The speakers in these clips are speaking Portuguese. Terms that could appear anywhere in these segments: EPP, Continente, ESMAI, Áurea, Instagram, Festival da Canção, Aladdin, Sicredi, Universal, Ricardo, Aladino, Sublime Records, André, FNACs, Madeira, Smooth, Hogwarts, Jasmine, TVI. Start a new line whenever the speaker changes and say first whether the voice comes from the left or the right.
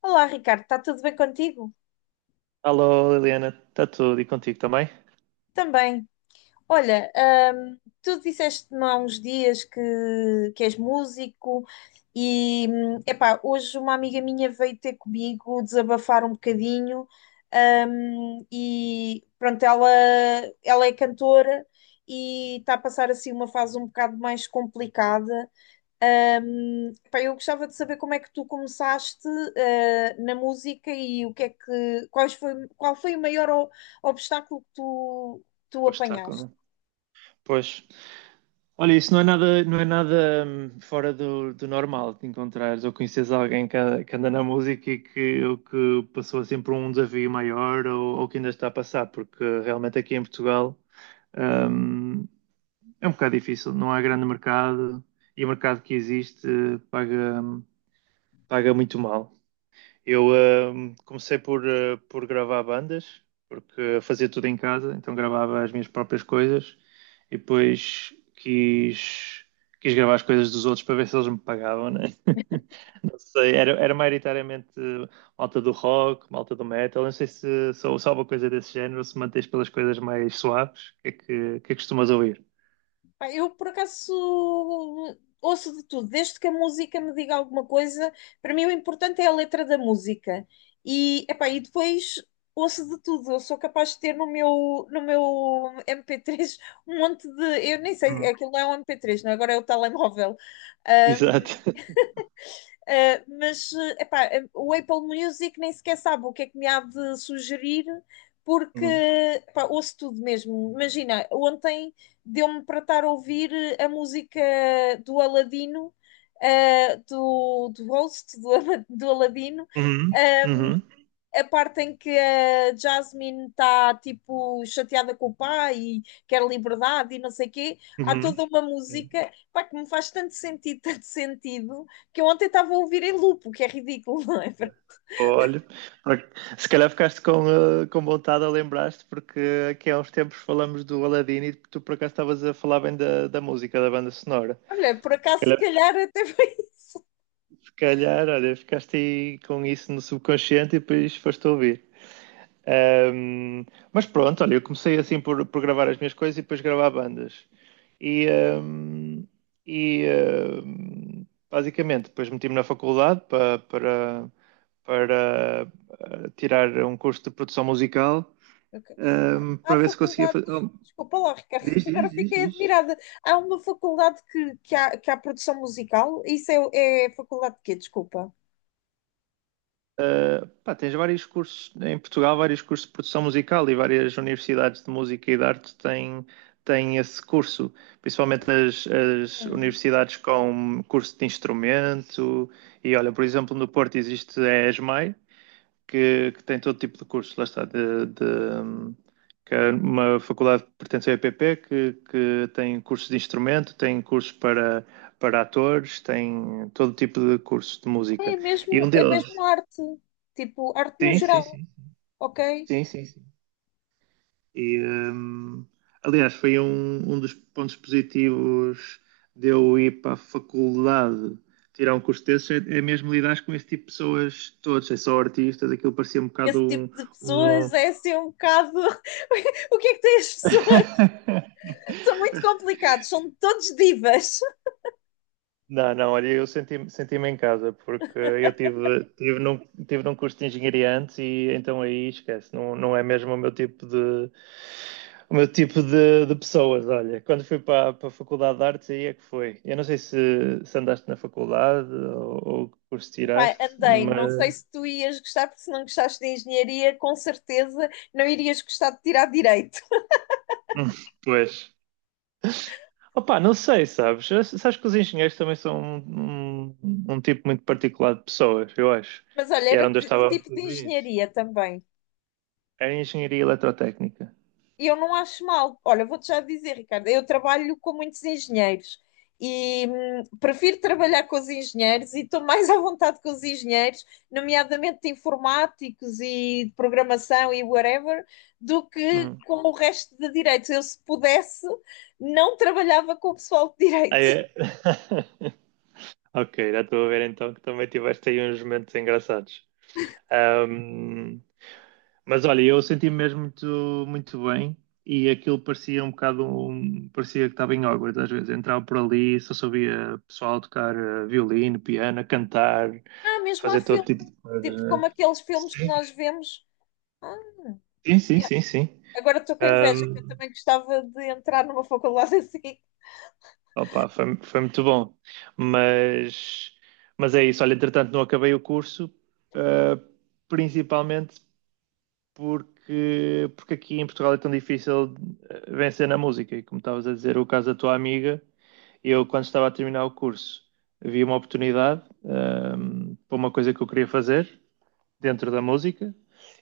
left: Olá, Ricardo, está tudo bem contigo?
right: Alô, Liliana, está tudo e contigo também?
left: Também. Olha, tu disseste-me há uns dias que és músico e, epá, hoje uma amiga minha veio ter comigo desabafar um bocadinho, e pronto, ela é cantora e está a passar assim uma fase um bocado mais complicada, pá, eu gostava de saber como é que tu começaste, na música e o que é que, qual foi o maior obstáculo que tu
right: Pois está,
left: apanhaste?
right: quando- pois. Olha, isso não é nada, não é nada fora do normal de encontrares ou conheces alguém que, a- que anda na música e que, ou que passou assim por um desafio maior ou que ainda está a passar, porque realmente aqui em Portugal hum, é um bocado difícil, não há grande mercado e o mercado que existe paga, paga muito mal. Eu comecei por por gravar bandas, porque fazia tudo em casa, então gravava as minhas próprias coisas e depois quis, quis gravar as coisas dos outros para ver se eles me pagavam, né? Não sei, era, era maioritariamente malta do rock, malta do metal. Eu não sei se sou só uma coisa desse género, se mantens pelas coisas mais suaves. O que é que costumas ouvir?
left: Pá, eu, por acaso, ouço de tudo. Desde que a música me diga alguma coisa, para mim o importante é a letra da música. E depois ouço de tudo. Eu sou capaz de ter no meu MP3 um monte de... Eu nem sei,
right: Hum.
left: aquilo não é um MP3, não é? Agora é o telemóvel.
right: Exato.
left: Mas epá, o Apple Music nem sequer sabe o que é que me há de sugerir, porque epá, ouço tudo mesmo. Imagina, ontem deu-me para estar a ouvir a música do Aladino, do host do Aladino,
right: Uhum. Uhum.
left: a parte em que a Jasmine está tipo chateada com o pai e quer liberdade e não sei o quê, há
right: Uhum.
left: toda
right: Uhum.
left: uma
right: Sim.
left: música pá, que me faz tanto sentido, tanto sentido, que eu ontem estava a ouvir em loop, o que é ridículo, não é?
right: Olha, por- se calhar ficaste com, com vontade a lembrar-te, porque aqui há uns tempos falamos do Aladdin e tu por acaso estavas a falar bem da música, da banda sonora.
left: Olha, por
right: Se
left: acaso, se
right: calhar,
left: calhar até foi isso.
right: se calhar, olha, ficaste aí com isso no subconsciente e depois foste ouvir. Um, mas pronto, olha, eu comecei assim por gravar as minhas coisas e depois gravar bandas. E, um, e um, basicamente, depois meti-me na faculdade para tirar um curso de produção musical,
left: Ok. Há
right: para ver se conseguia fazer.
left: faculdades.
right: Oh,
left: Desculpa lá, Ricardo,
right: diz,
left: que
right: diz,
left: agora
right: diz,
left: fiquei
right: diz.
left: admirada. Há uma faculdade que há produção musical? Isso é faculdade de quê? Desculpa.
right: Pá, tens vários cursos em Portugal, vários cursos de produção musical e várias universidades de música e de arte têm, têm esse curso, principalmente as
left: Hum.
right: universidades com curso de instrumento. E olha, por exemplo, no Porto existe a ESMAI, que tem todo tipo de cursos, lá está, que é uma faculdade que pertence ao EPP, que tem cursos de instrumento, tem cursos para, para atores, tem todo tipo de curso de música. E um
left: É mesmo
right: deles.
left: arte. Tipo, arte no
right: Sim, sim,
left: geral,
right: sim.
left: ok?
right: Sim, sim, sim. E, aliás, foi um dos pontos positivos de eu ir para a faculdade tirar um curso desses, é, é mesmo lidar com esse tipo de pessoas todos, é só artistas, aquilo parecia um
left: Esse
right: bocado
left: tipo de
right: um-
left: pessoas é assim um bocado. O que é que têm as pessoas? São muito complicados, são todos divas.
right: Não, não, olha, eu senti-me senti-me em casa porque eu tive, tive num curso de engenharia antes e então aí esquece, não, não é mesmo o meu tipo de de pessoas, olha. Quando fui para, para a Faculdade de Artes aí é que foi. Eu não sei se, se andaste na faculdade ou que curso
left: Pá,
right: tiraste,
left: andei, não
right: mas
left: sei se tu ias gostar, porque se não gostaste de engenharia, com certeza não irias gostar de tirar direito.
right: Hum, pois. Opa, não sei, sabes? Sabes que os engenheiros também são um tipo muito particular de pessoas, eu acho.
left: Mas olha,
right: E era
left: era
right: onde eu
left: que
right: estava muito
left: tipo de
right: no
left: engenharia também?
right: era engenharia eletrotécnica.
left: E eu não acho mal. Olha, vou-te já dizer, Ricardo, eu trabalho com muitos engenheiros e prefiro trabalhar com os engenheiros e estou mais à vontade com os engenheiros, nomeadamente de informáticos e de programação e whatever, do que
right: Hum.
left: com o resto de direitos. Eu, se pudesse, não trabalhava com o pessoal de
right: Ah,
left: direito.
right: é? Ok, já estou a ver então que também tiveste aí uns momentos engraçados. Ahm, mas olha, eu senti-me mesmo muito, muito bem e aquilo parecia um bocado, parecia que estava em Hogwarts às vezes. Entrava por ali, só sabia pessoal tocar violino, piano, cantar,
left: Ah, mesmo há
right: fazer todo
left: filme,
right: tipo de coisas,
left: tipo como
right: né?
left: aqueles filmes que
right: Sim,
left: nós vemos. Ah,
right: sim, sim,
left: yeah.
right: sim, sim.
left: Agora estou com inveja, que eu também gostava de entrar numa faculdade assim.
right: Opa, foi, foi muito bom. Mas, mas é isso. Olha, entretanto, não acabei o curso, ah, principalmente porque, porque aqui em Portugal é tão difícil vencer na música. E como estavas a dizer, o caso da tua amiga, eu, quando estava a terminar o curso, vi uma oportunidade, para uma coisa que eu queria fazer dentro da música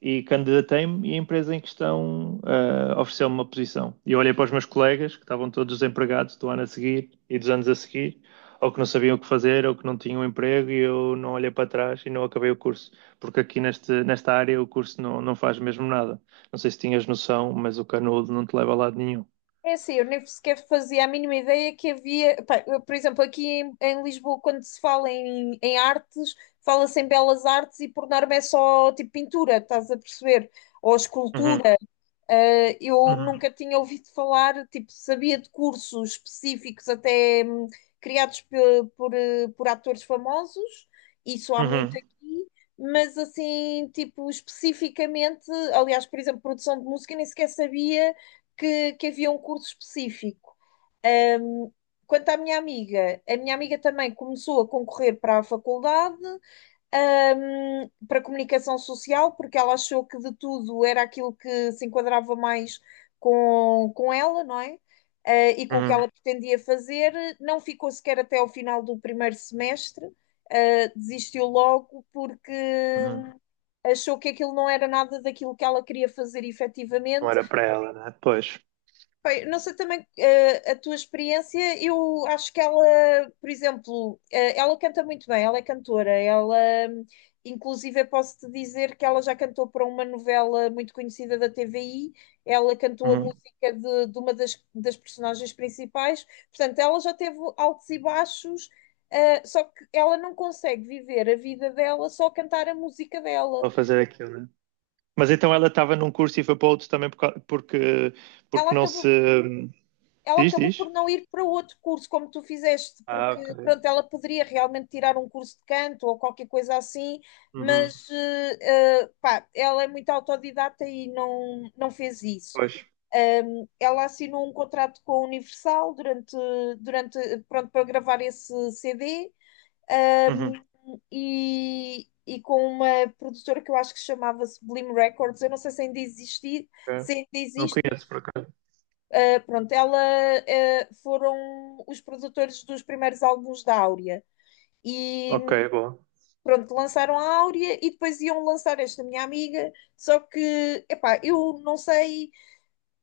right: e candidatei-me e a empresa em questão ofereceu-me uma posição. E eu olhei para os meus colegas, que estavam todos desempregados do ano a seguir e dos anos a seguir, ou que não sabiam o que fazer, ou que não tinham emprego, e eu não olhei para trás e não acabei o curso. Porque aqui nesta área o curso não, não faz mesmo nada. Não sei se tinhas noção, mas o canudo não te leva a lado nenhum.
left: É assim, eu nem sequer fazia a mínima ideia que havia. Pá, eu, por exemplo, aqui em, em, Lisboa, quando se fala em artes, fala-se em belas artes e por norma é só tipo pintura, estás a perceber? Ou
right: Uhum,
left: escultura. Eu
right: uhum,
left: nunca tinha ouvido falar, tipo, sabia de cursos específicos até criados por atores famosos, isso há muito
right: uhum,
left: aqui, mas assim, tipo, especificamente, aliás, por exemplo, produção de música, nem sequer sabia que havia um curso específico. Quanto à minha amiga, a minha amiga também começou a concorrer para a faculdade, para comunicação social, porque ela achou que de tudo era aquilo que se enquadrava mais com, ela, não é? E com o que
right: uhum,
left: ela pretendia fazer, não ficou sequer até ao final do primeiro semestre, desistiu logo porque
right: uhum.
left: achou que aquilo não era nada daquilo que ela queria fazer
right: Não
left: efetivamente.
right: era para ela, né? Pois.
left: Bem, não sei também a tua experiência, eu acho que ela, por exemplo, ela canta muito bem, ela é cantora, hum, inclusive, eu posso-te dizer que ela já cantou para uma novela muito conhecida da TVI, ela cantou a
right: Uhum.
left: música de, uma das personagens principais, portanto, ela já teve altos e baixos, só que ela não consegue viver a vida dela só a cantar a música dela.
right: Vou fazer aquilo, né? Mas então ela estava num curso e foi para outro também porque,
left: Ela
right: porque não
left: acabou
right: se.
left: ela
right: Diz,
left: acabou
right: diz?
left: por não ir para outro curso, como tu fizeste,
right: Ah,
left: porque
right: ok.
left: pronto, ela poderia realmente tirar um curso de canto ou qualquer coisa assim,
right: Uhum.
left: mas pá, ela é muito autodidata e não fez isso.
right: Pois.
left: Ela assinou um contrato com a Universal durante, pronto, para gravar esse CD, ahm,
right: Uhum.
left: e com uma produtora que eu acho que se chamava Sublime Records, eu não sei se ainda existe,
right: Ok.
left: se ainda
right: Não
left: existe,
right: conheço por acaso.
left: Pronto, ela foram os produtores dos primeiros álbuns da Áurea. E
right: Ok, bom.
left: pronto, lançaram a Áurea e depois iam lançar esta minha amiga. Só que, epá, eu não sei,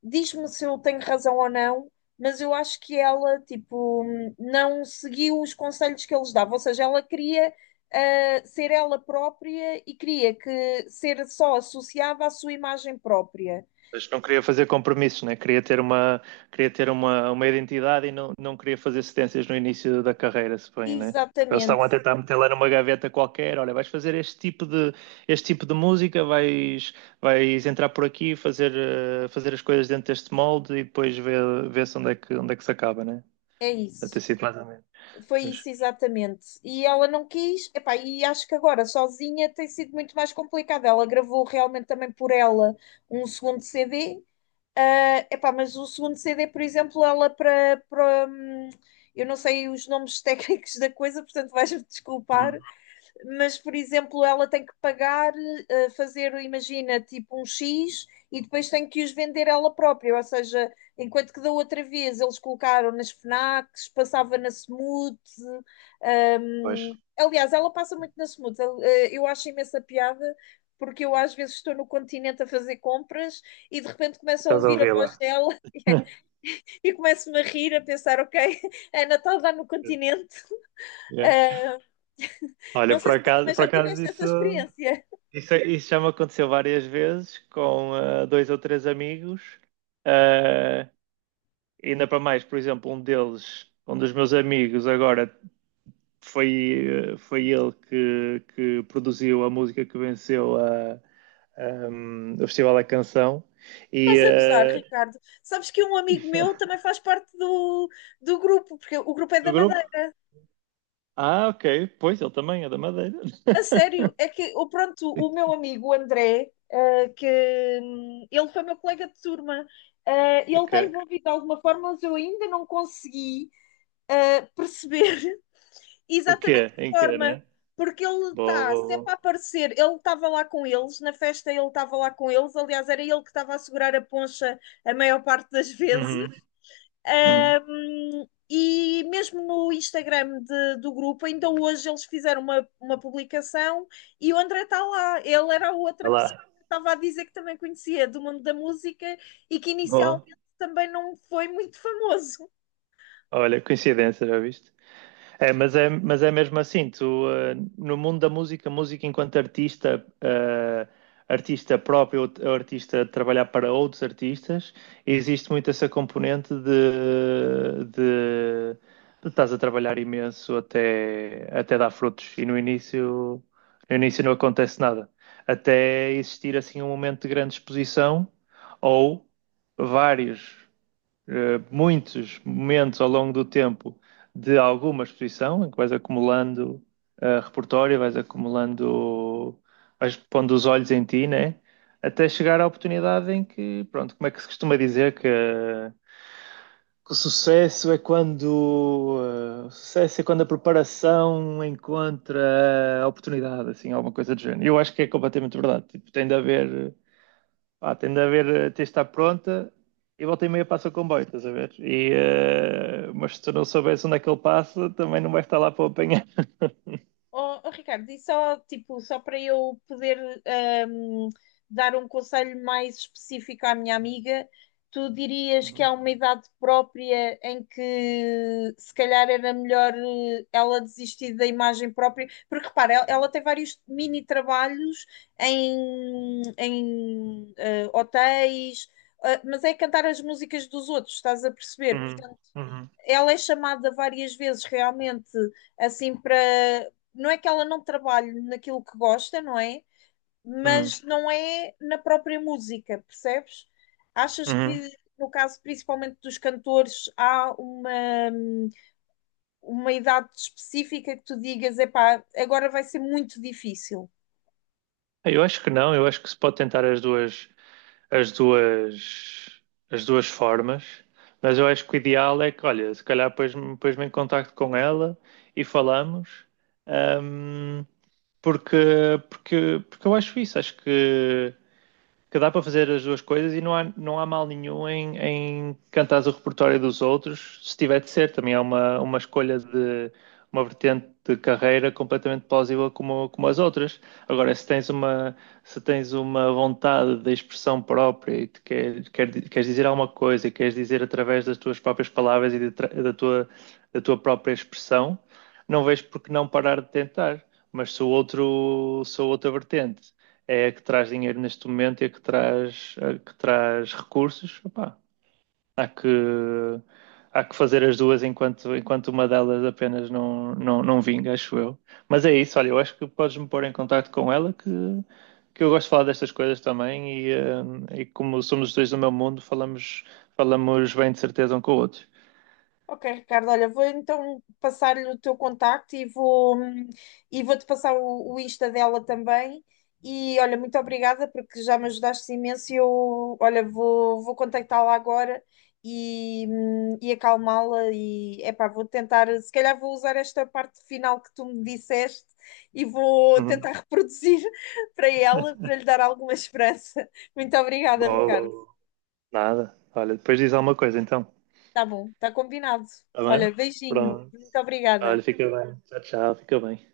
left: diz-me se eu tenho razão ou não, mas eu acho que ela, tipo, não seguiu os conselhos que eles davam. Ou seja, ela queria ser ela própria e queria que ser só associada à sua imagem própria.
right: Mas não queria fazer compromissos, né? Queria ter uma identidade e não, não queria fazer cedências no início da carreira, se bem, né? Eles
left: Exatamente,
right: estavam a tentar meter lá numa gaveta qualquer, olha, vais fazer este tipo de música, vais, vais entrar por aqui, fazer, fazer as coisas dentro deste molde e depois ver, ver-se onde é que se acaba, né?
left: é
right: Deve ter
left: isso.
right: sido mais ou menos.
left: Foi
right: Mas,
left: isso, exatamente. E ela não quis, epá, e acho que agora sozinha tem sido muito mais complicado. Ela gravou realmente também por ela um segundo CD, epá, mas o segundo CD, por exemplo, eu não sei os nomes técnicos da coisa, portanto vais-me desculpar,
right: hum,
left: mas por exemplo, ela tem que pagar, fazer, imagina, tipo um X e depois tem que os vender ela própria. Ou seja, enquanto que da outra vez eles colocaram nas FNACs, passava na Smooth. hum,
right: pois,
left: aliás, ela passa muito na Smooth. Eu acho imensa piada. Porque eu às vezes estou no continente a fazer compras e de repente começo a
right: estás a
left: ouvir a
right: ouvir
left: voz
right: lá.
left: dela e começo-me a rir, a pensar, ok, a Natal está lá no continente.
right: Yeah.
left: Ah,
right: Olha,
left: não sei se tu também
right: por
left: já
right: acaso
left: tiveste essa
right: isso,
left: experiência.
right: isso, isso já me aconteceu várias vezes com dois ou três amigos. Ah, ainda para mais, por exemplo, um deles, um dos meus amigos, agora foi, foi ele que produziu a música que venceu a, o Festival da Canção. E,
left: Estás a gozar,
right: ah,
left: Ricardo. Sabes que um amigo meu também faz parte do grupo, porque o grupo é da
right: do grupo?
left: Madeira.
right: Ah, ok. Pois, ele também é da Madeira.
left: A sério, é que, o meu amigo o André, ah, que ele foi meu colega de turma, ele está
right: Ok.
left: envolvido de alguma forma, mas eu ainda não consegui perceber
right: O
left: exatamente
right: quê?
left: que
right: Em quê,
left: forma,
right: né?
left: porque ele
right: Boa,
left: está
right: boa,
left: sempre a
right: boa.
left: aparecer. Ele estava lá com eles, na festa ele estava lá com eles, aliás, era ele que estava a segurar a poncha a maior parte das vezes.
right: Uhum, uhum.
left: E mesmo no Instagram do grupo, ainda hoje eles fizeram uma publicação e o André está lá. Ele era a outra
right: Olha
left: pessoa
right: lá.
left: que estava a dizer que também conhecia do mundo da música e que
right: Boa.
left: inicialmente também não foi muito famoso.
right: Olha, coincidência, já viste? É, mas é, mas é mesmo assim, tu, no mundo da música, música enquanto artista, artista próprio, ou ou artista a trabalhar para outros artistas, existe muito essa componente de estás a trabalhar imenso até, até dar frutos e no início, no início não acontece nada. Até existir assim um momento de grande exposição ou vários muitos momentos ao longo do tempo de alguma exposição, em que vais acumulando repertório, vais acumulando, vais pondo os olhos em ti, né? Até chegar à oportunidade em que, pronto, como é que se costuma dizer que, que o sucesso é quando, o sucesso é quando a preparação encontra a oportunidade, assim, alguma coisa do género. Eu acho que é completamente verdade. Tipo, tem de haver pá, tem de haver, tem de estar pronta e volta e meia passa o comboio, estás a ver? E, mas se tu não soubesse onde é que ele passa, também não vais estar lá para o apanhar.
left: Oh, oh, Ricardo, e só para eu poder ahm, dar um conselho mais específico à minha amiga, tu dirias que há
right: Uhum,
left: uma idade própria em que se calhar era melhor ela desistir da imagem própria, porque repara, ela tem vários mini trabalhos em, hotéis, mas é cantar as músicas dos outros, estás a perceber?
right: uhum, uhum,
left: Ela é chamada várias vezes realmente assim para. Não é que ela não trabalhe naquilo que gosta, não é?
right: uhum,
left: Mas não é na própria música, percebes? Achas
right: uhum.
left: que no caso principalmente dos cantores, há uma, idade específica que tu digas, epá, agora vai ser muito difícil.
right: Eu acho que não, eu acho que se pode tentar as duas, as duas formas, mas eu acho que o ideal é que, olha, se calhar depois me em contacto com ela e falamos, ahm, porque, porque eu acho isso, acho que dá para fazer as duas coisas e não há, não há mal nenhum em, em cantares o repertório dos outros, se tiver de ser. Também é uma escolha de uma vertente de carreira completamente plausível como, como as outras. Agora, se tens uma vontade de expressão própria e te queres dizer alguma coisa e queres dizer através das tuas próprias palavras e da tua própria expressão, não vejo por que não parar de tentar. Mas se o outro, se a outra vertente é a que traz dinheiro neste momento e a que traz recursos, opá, há que há que fazer as duas enquanto, enquanto uma delas apenas não, não, não vinga, acho eu. Mas é isso, olha, eu acho que podes-me pôr em contacto com ela que eu gosto de falar destas coisas também e, e como somos os dois do meu mundo, falamos, falamos bem de certeza um com o outro.
left: Ok, Ricardo, olha, vou então passar-lhe o teu contacto e vou-te passar o Insta dela também. E olha, muito obrigada porque já me ajudaste imenso. E eu, olha, vou contactá-la agora e, acalmá-la. E epá, vou tentar, se calhar vou usar esta parte final que tu me disseste e vou
right: Uhum.
left: tentar reproduzir para ela, para lhe dar alguma esperança. Muito obrigada, Ricardo.
right: Bom, nada. Olha, depois diz alguma coisa então.
left: Tá bom, tá combinado.
right: Tá bem?
left: Olha, beijinho,
right: Pronto.
left: muito obrigada.
right: Olha, fica bem. Tchau, tchau. Fica bem.